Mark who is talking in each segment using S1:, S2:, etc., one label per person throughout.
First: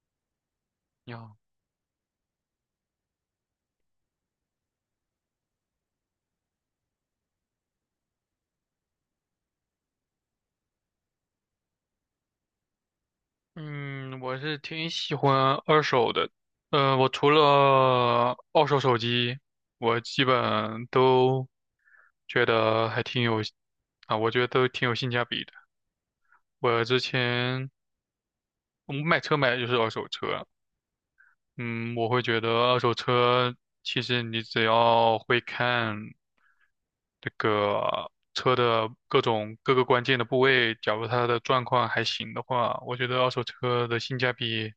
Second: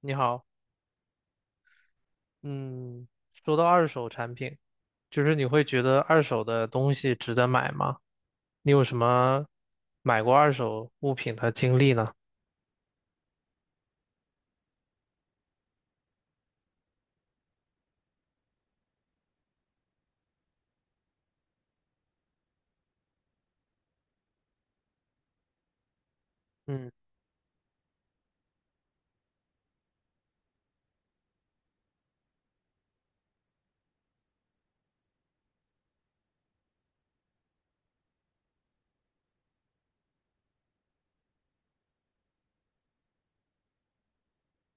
S1: 你好，
S2: 你好。
S1: 嗯，说到二手产品，就是你会觉得二手的东西值得买吗？你有什么买过二手物品的经历呢？
S2: 嗯，我是挺喜欢二手的，我除了二手手机，我基本都觉得还挺有，啊，我觉得都挺有性价比的。我
S1: 嗯，
S2: 之前我买车买的就是二手车。嗯，我会觉得二手车其实你只要会看这个车的各种各个关键的部位，假如它的状况还行的话，我觉得二手车的性价比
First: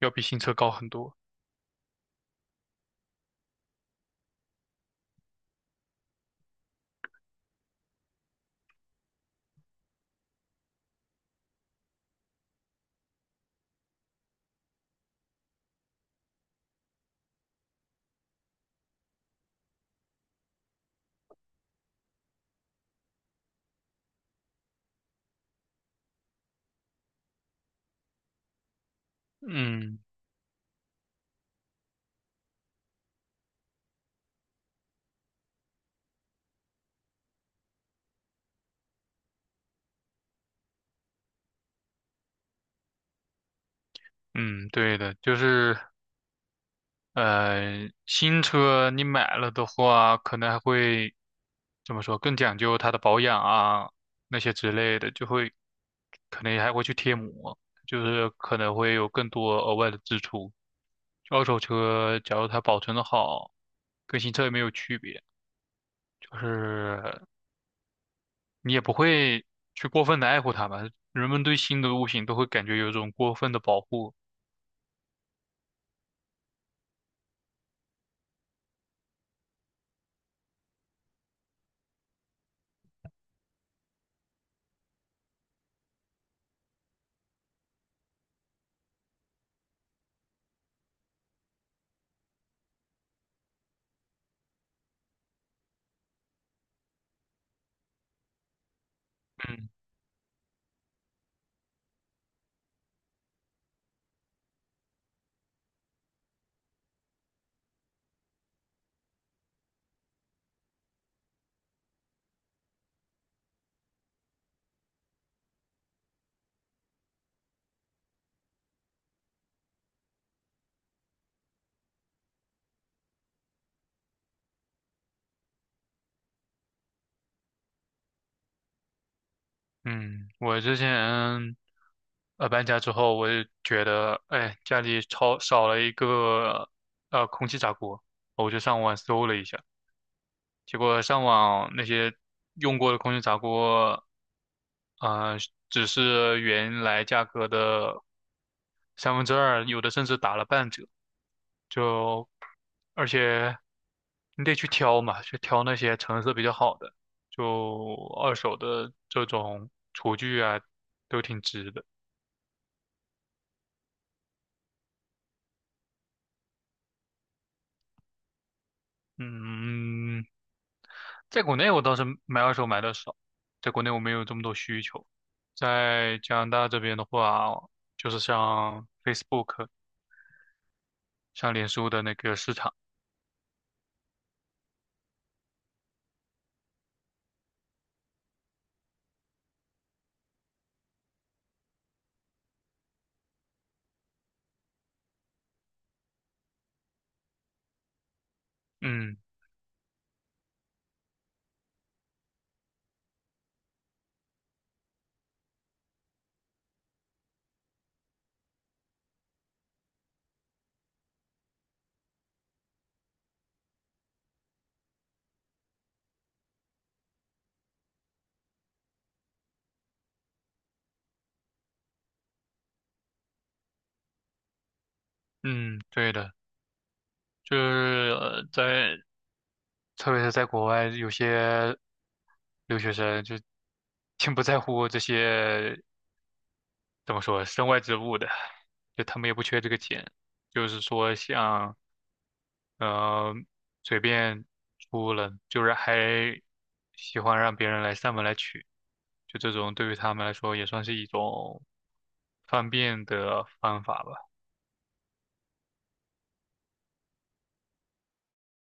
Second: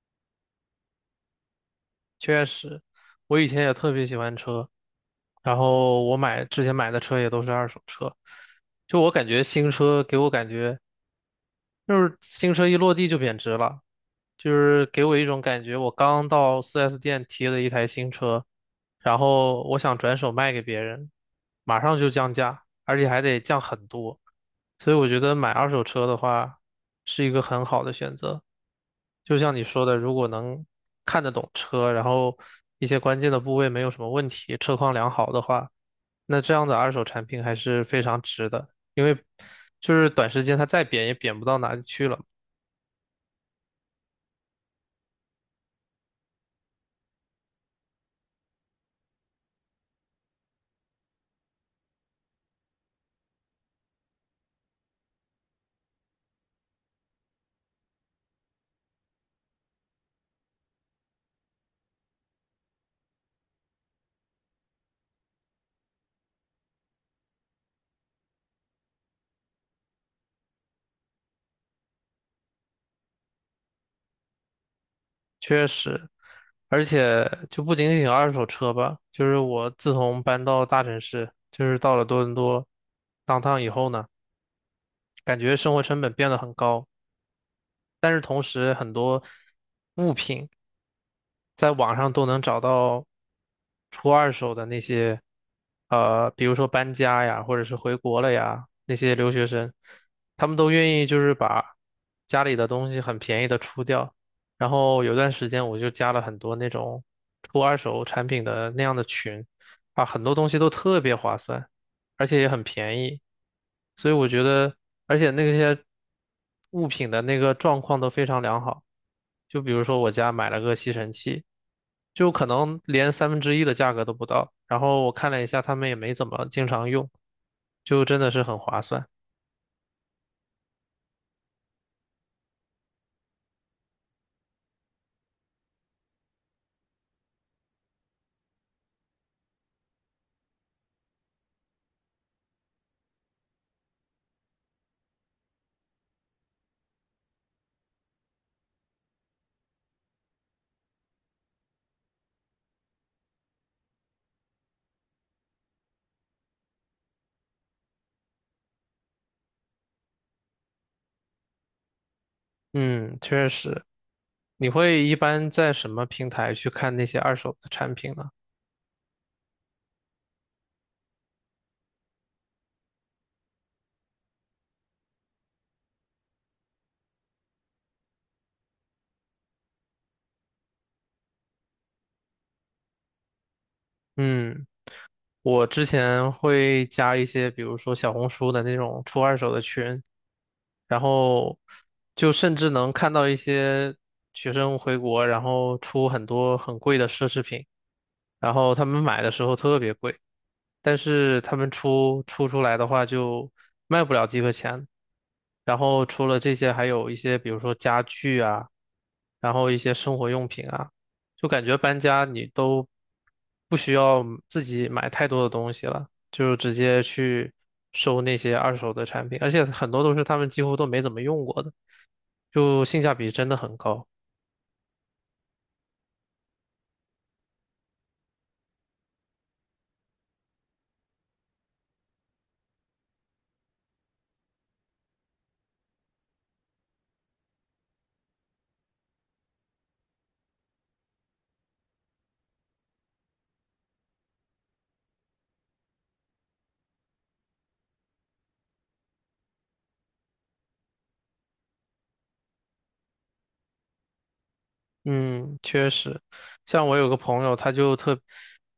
S2: 要比新车高很多。
S1: 确实，我以前也特别喜欢车，然后我买之前买的车也都是二手车，就我感觉新车给我感觉。就是新车一落地就贬值了，就是给我一种感觉，我刚到 4S 店提了一台新车，然后我想转手卖给别人，马上就降价，而且还得降很多，所以我觉得买二手车的话是一个很好的选择。就像你说的，
S2: 嗯
S1: 如果能看得懂车，然后一些关键的部位没有什么问题，车况良好的话，那这样的二手产品还是非常值的，因为就是短时间它再贬也贬不到哪里去了。
S2: 嗯，对的，就是新车你买了的话，可能还会怎么说，更讲究它的保养啊，那些之类的，就会可能还会去贴膜，就是可能会有更多额外的支出。二手车假如它保存的好，跟新车也没有区别，就是你也不会去过分的爱护它吧。人们对新的物品都会感觉有一种过分的保护。
S1: 确实，而且就不仅仅二手车吧，就是我自从搬到大城市，就是到了多伦多当 o 以后呢，感觉生活成本变得很高，但是同时很多物品，在网上都能找到出二手的那些，比如说搬家呀，或者是回国了呀，那些留学
S2: 嗯。
S1: 生，他们都愿意就是把家里的东西很便宜的出掉。然后有段时间我就加了很多那种出二手产品的那样的群，啊，很多东西都特别划算。而且也很便宜，所以我觉得，而且那些物品的那个状况都非常良好。就比如说我家买了个吸尘器，就可能连三分之一的价格都不到，然后我看了一下，他们也没怎么经常用，就真的是很划算。
S2: 嗯，我之前搬家之后，我就觉得，哎，家里超少了一个空气炸锅，我就上网搜了一下，结果上网那些用过的空气炸锅，呃，只是原来价格的三分之二，有的甚至打了半折。就而且你得去挑嘛，去挑那些成色比较好的，就二手的这种厨具啊，都挺值的。
S1: 嗯，确实。你会一般在什么平台去看那些二手的产品呢？
S2: 嗯，在国内我倒是买二手买的少，在国内我没有这么多需求。在加拿大这边的话，就是像 Facebook、像脸书的那个市场。
S1: 嗯，我之前会加一些，比如说小红书的那种出二手的群，然后就甚至能看到一些学生回国，然后出很多很贵的奢侈品，然后他们
S2: 嗯
S1: 买的时候特别贵，但是他们出来的话就卖不了几个钱。然后除了这些，还有一些比如说家具啊，然后一些生活用品啊，就感觉搬家你都不需要自己买太多的东西了。就直接去收那些二手的产品，而且很多都是他们几乎都没怎么用过的，就性价比真的很高。
S2: 嗯，对的，就是在特别是在国外，有些留学生就挺不在乎这些，怎么说，身外之物的，就他们也不缺这个钱，就是说像呃随便出了，就是还喜欢让别人来上门来取，就这种对于他们来说也算是一种方便的方法吧。
S1: 嗯，确实，像我有个朋友，他就特，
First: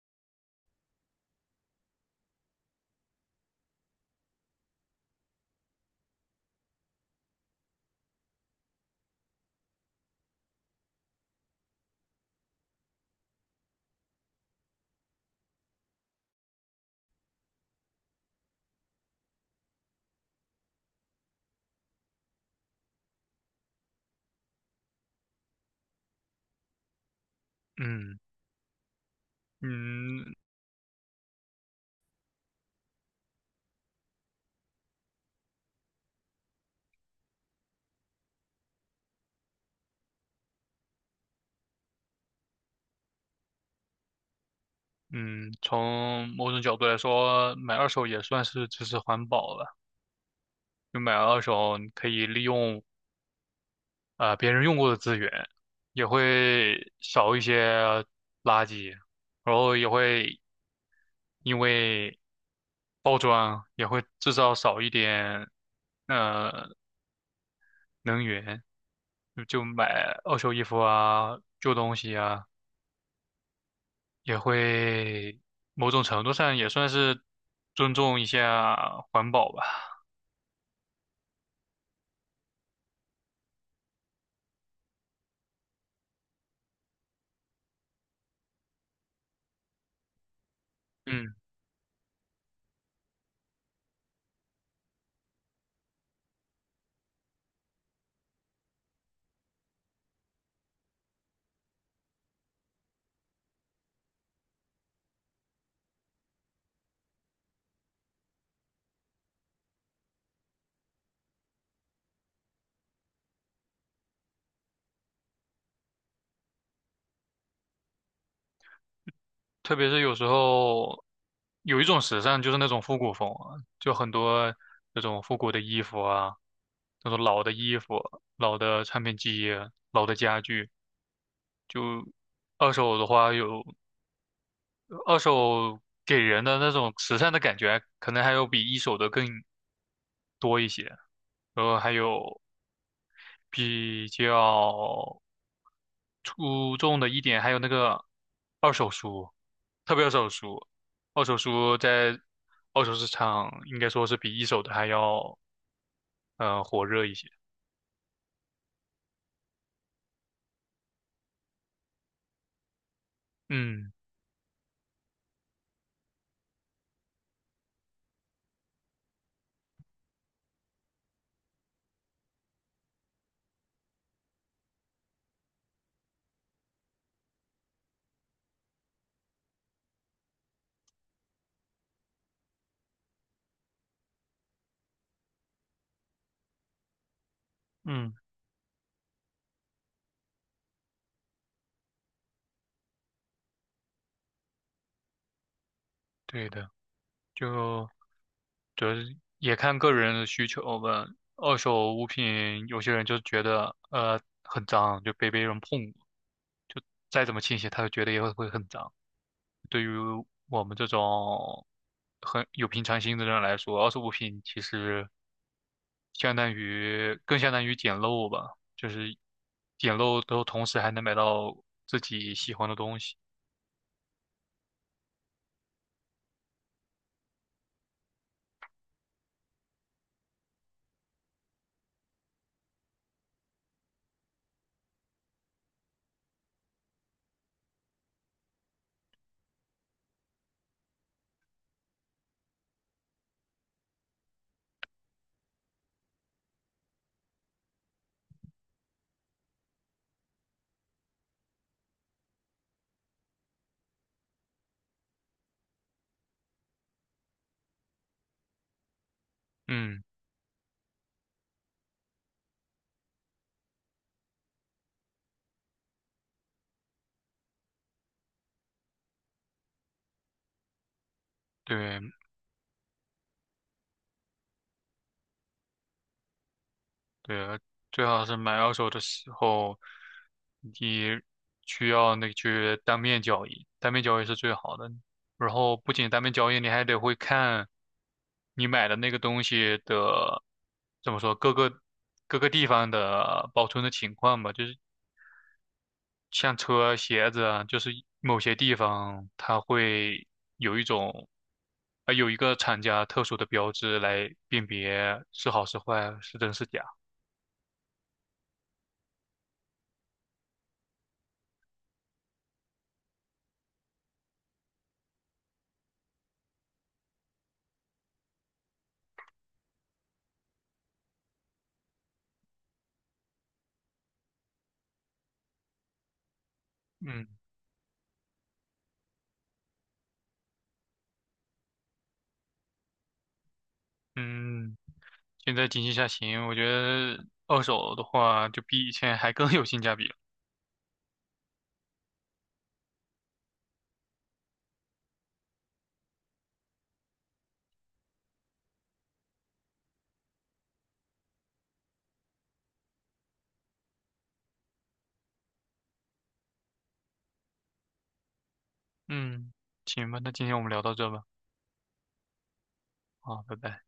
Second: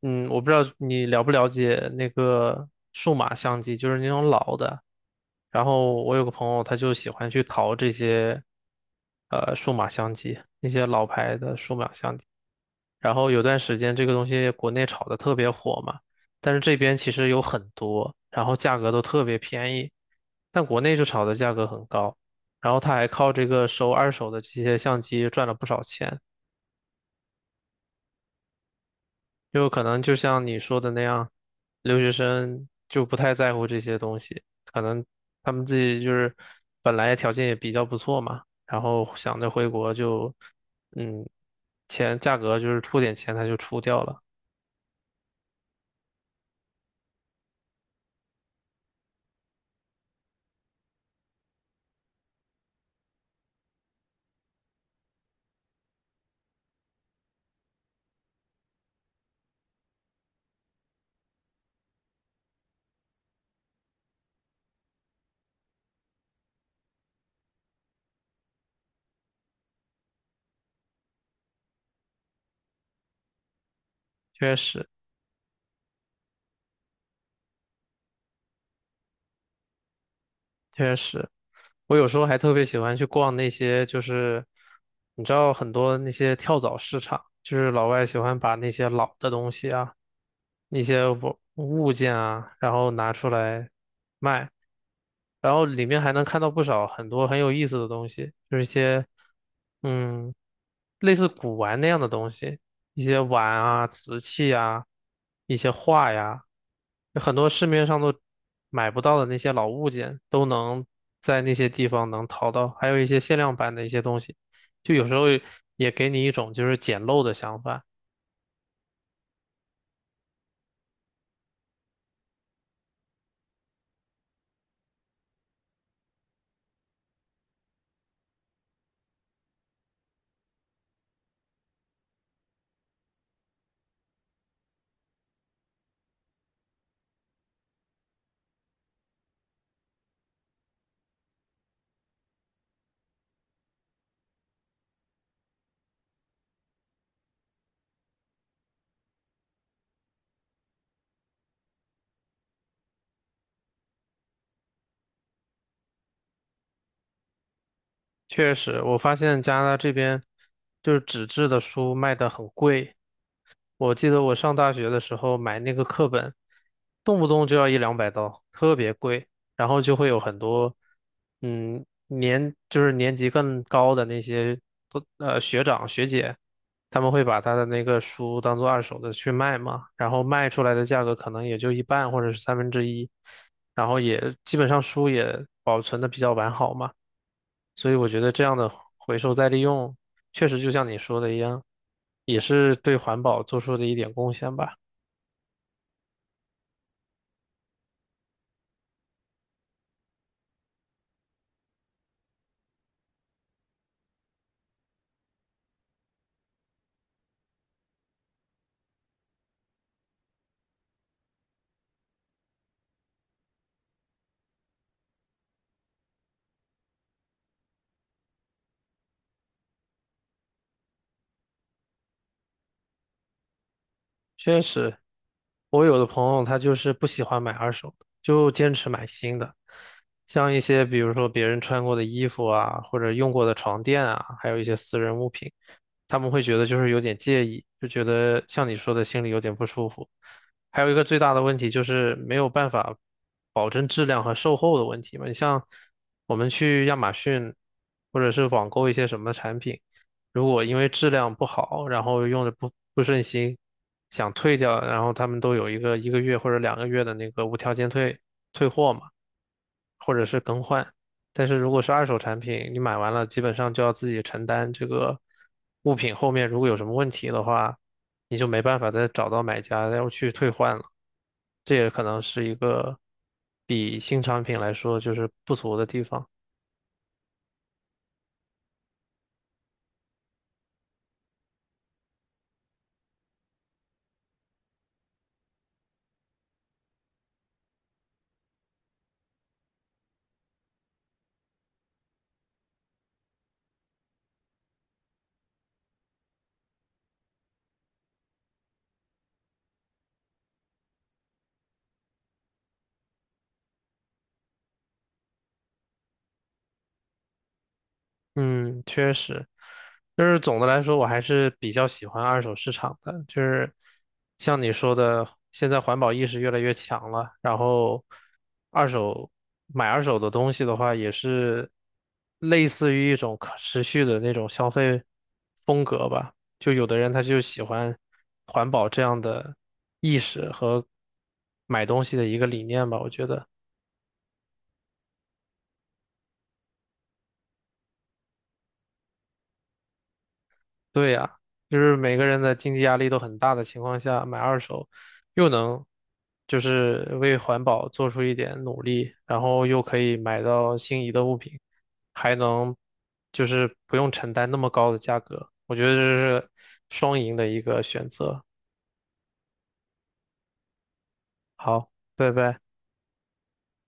S1: 我不知道你了不了解那个数码相机，就是那种老的。然后我有个朋友，他就喜欢去淘这些，数码相机，那些老牌的数码相机。然后有段时间这个东西国内炒的特别火嘛，但是这边其实有很多，然后价格都特别便宜，但国内就炒的价格很高，然后他还靠这个收二手的这些相机赚了不少钱，
S2: 嗯
S1: 就可能就
S2: 嗯
S1: 像你说的那样，留学生就不太在乎这些东西，可能他们自己就是本来条件也比较不错嘛，然后想着回国就，嗯，钱价格就是出点钱他就出掉了，
S2: 嗯，从某种角度来说，买二手也算是支持环保了。就买二手，你可以利用啊、别人用过的资源，也会少一些垃圾，然后也会因为包装也会制造少一点呃能源，就买二手衣服啊、旧东西啊，也
S1: 确实
S2: 会某种程度上也算是尊重一下环保吧。
S1: 确实。我有时候还特别喜欢去逛那些，就是你知道很多那些跳蚤市场，就是老外喜欢把那些老的东西啊，一些
S2: 嗯。
S1: 物件啊，然后拿出来卖，然后里面还能看到不少很多很有意思的东西，就是一些嗯类似古玩那样的东西，一些碗啊、瓷器啊、一些画呀，有很多市面上都买不到的那些老物件都能在那些地方能淘到，还有一些限量版的一些东西，就有时候也给你一种就是捡漏的想法。
S2: 特别是有时候有一种时尚就是那种复古风啊就很多那种复古的衣服啊，那种老的衣服、老的唱片机、老的家具，就二手的话有二手给人的那种时尚的感觉，可能还有比一手的更多一些。然后还有比较出众的一点，还有那个二手书。特别二手书，二手书在二手市场应该说是比一手的还要火热一些。
S1: 确实，我发现加拿大这边就是纸质的书卖的很贵。
S2: 嗯
S1: 我记得我上大学的时候买那个课本，动不动就要一两百刀，特别贵。然后就会有很多，嗯，年就是年级更高的那些都学长学姐，他们会把他的那个书当做二手的去卖嘛，然后卖出来的价格可能也就一半或者是三分之一，然后也基本上书也保存的比较完好嘛。所以我
S2: 嗯，
S1: 觉得这样的回收再利用，确实就像你说的一样，也是对环保做出的一点贡献吧。
S2: 对的，就主要是也看个人的需求吧。二手物品，有些人就觉得很脏，就被别人碰过，就再怎么清洗，他都觉得也会很脏。对于我们这种很有平常心的人来说，二手物品其实相当于捡漏吧，就是捡漏都同时还能买到自己喜欢的东西。
S1: 确实，我有的朋友他就是不喜欢买二手的，就坚持买新的，像一些比如说别人穿过的衣服啊，或者用过的床垫啊，还有一些私人物品。他们会觉得就是有点介意，就觉得像你说的心里有点不舒服。还有一个最大的问题就是没有办法保证质量和售后的问题嘛。你像我们去亚马逊或者是网购一些什么产品，如果因为质量不好，然后用的不顺心，想退掉，然后他们都有一个一个月或者两个月的那个无条件退货嘛，
S2: 嗯，
S1: 或者是更换。但是如果是二手产品，你买完了基本上就要自己承担这个物品后面如果有什么问题的话，你就没办法再找到买家要去退换了。这也可
S2: 对。
S1: 能是一个比新产品来说就是不足的地方。
S2: 对啊，最好是买二手的时候，你需要那个去当面交易，当面交易是最好的。然后不仅当面交易，你还得会看你买的那个东西的，怎么说，各个地方的保存的情况吧。就是像车、鞋子啊，就是某些地方它会有一种，啊、有一个厂家特殊的标志来辨别是好是坏，是真是假。
S1: 嗯，确实，就是总的来说，我还是比较喜欢二手市场的。就是像你说的，现在环保意识越来越强了，然后二手买二手的东西的话，也是类似于一种可持续的那种消费风格吧。就有的人他
S2: 嗯
S1: 就喜欢环保这样的意识和买东西的一个理念吧，我觉得。
S2: 嗯。现在经济下行，我觉得二手的话就比以前还更有性价比了。
S1: 对呀，就是每个人的经济压力都很大的情况下，买二手又能就是为环保做出一点努力，然后又可以买到心仪的物品，还能就是不用承担那么高的价格，我觉得这是双赢的一个选择。
S2: 嗯，行吧，那今天我们聊到这吧，
S1: 好，拜拜。
S2: 好，拜拜。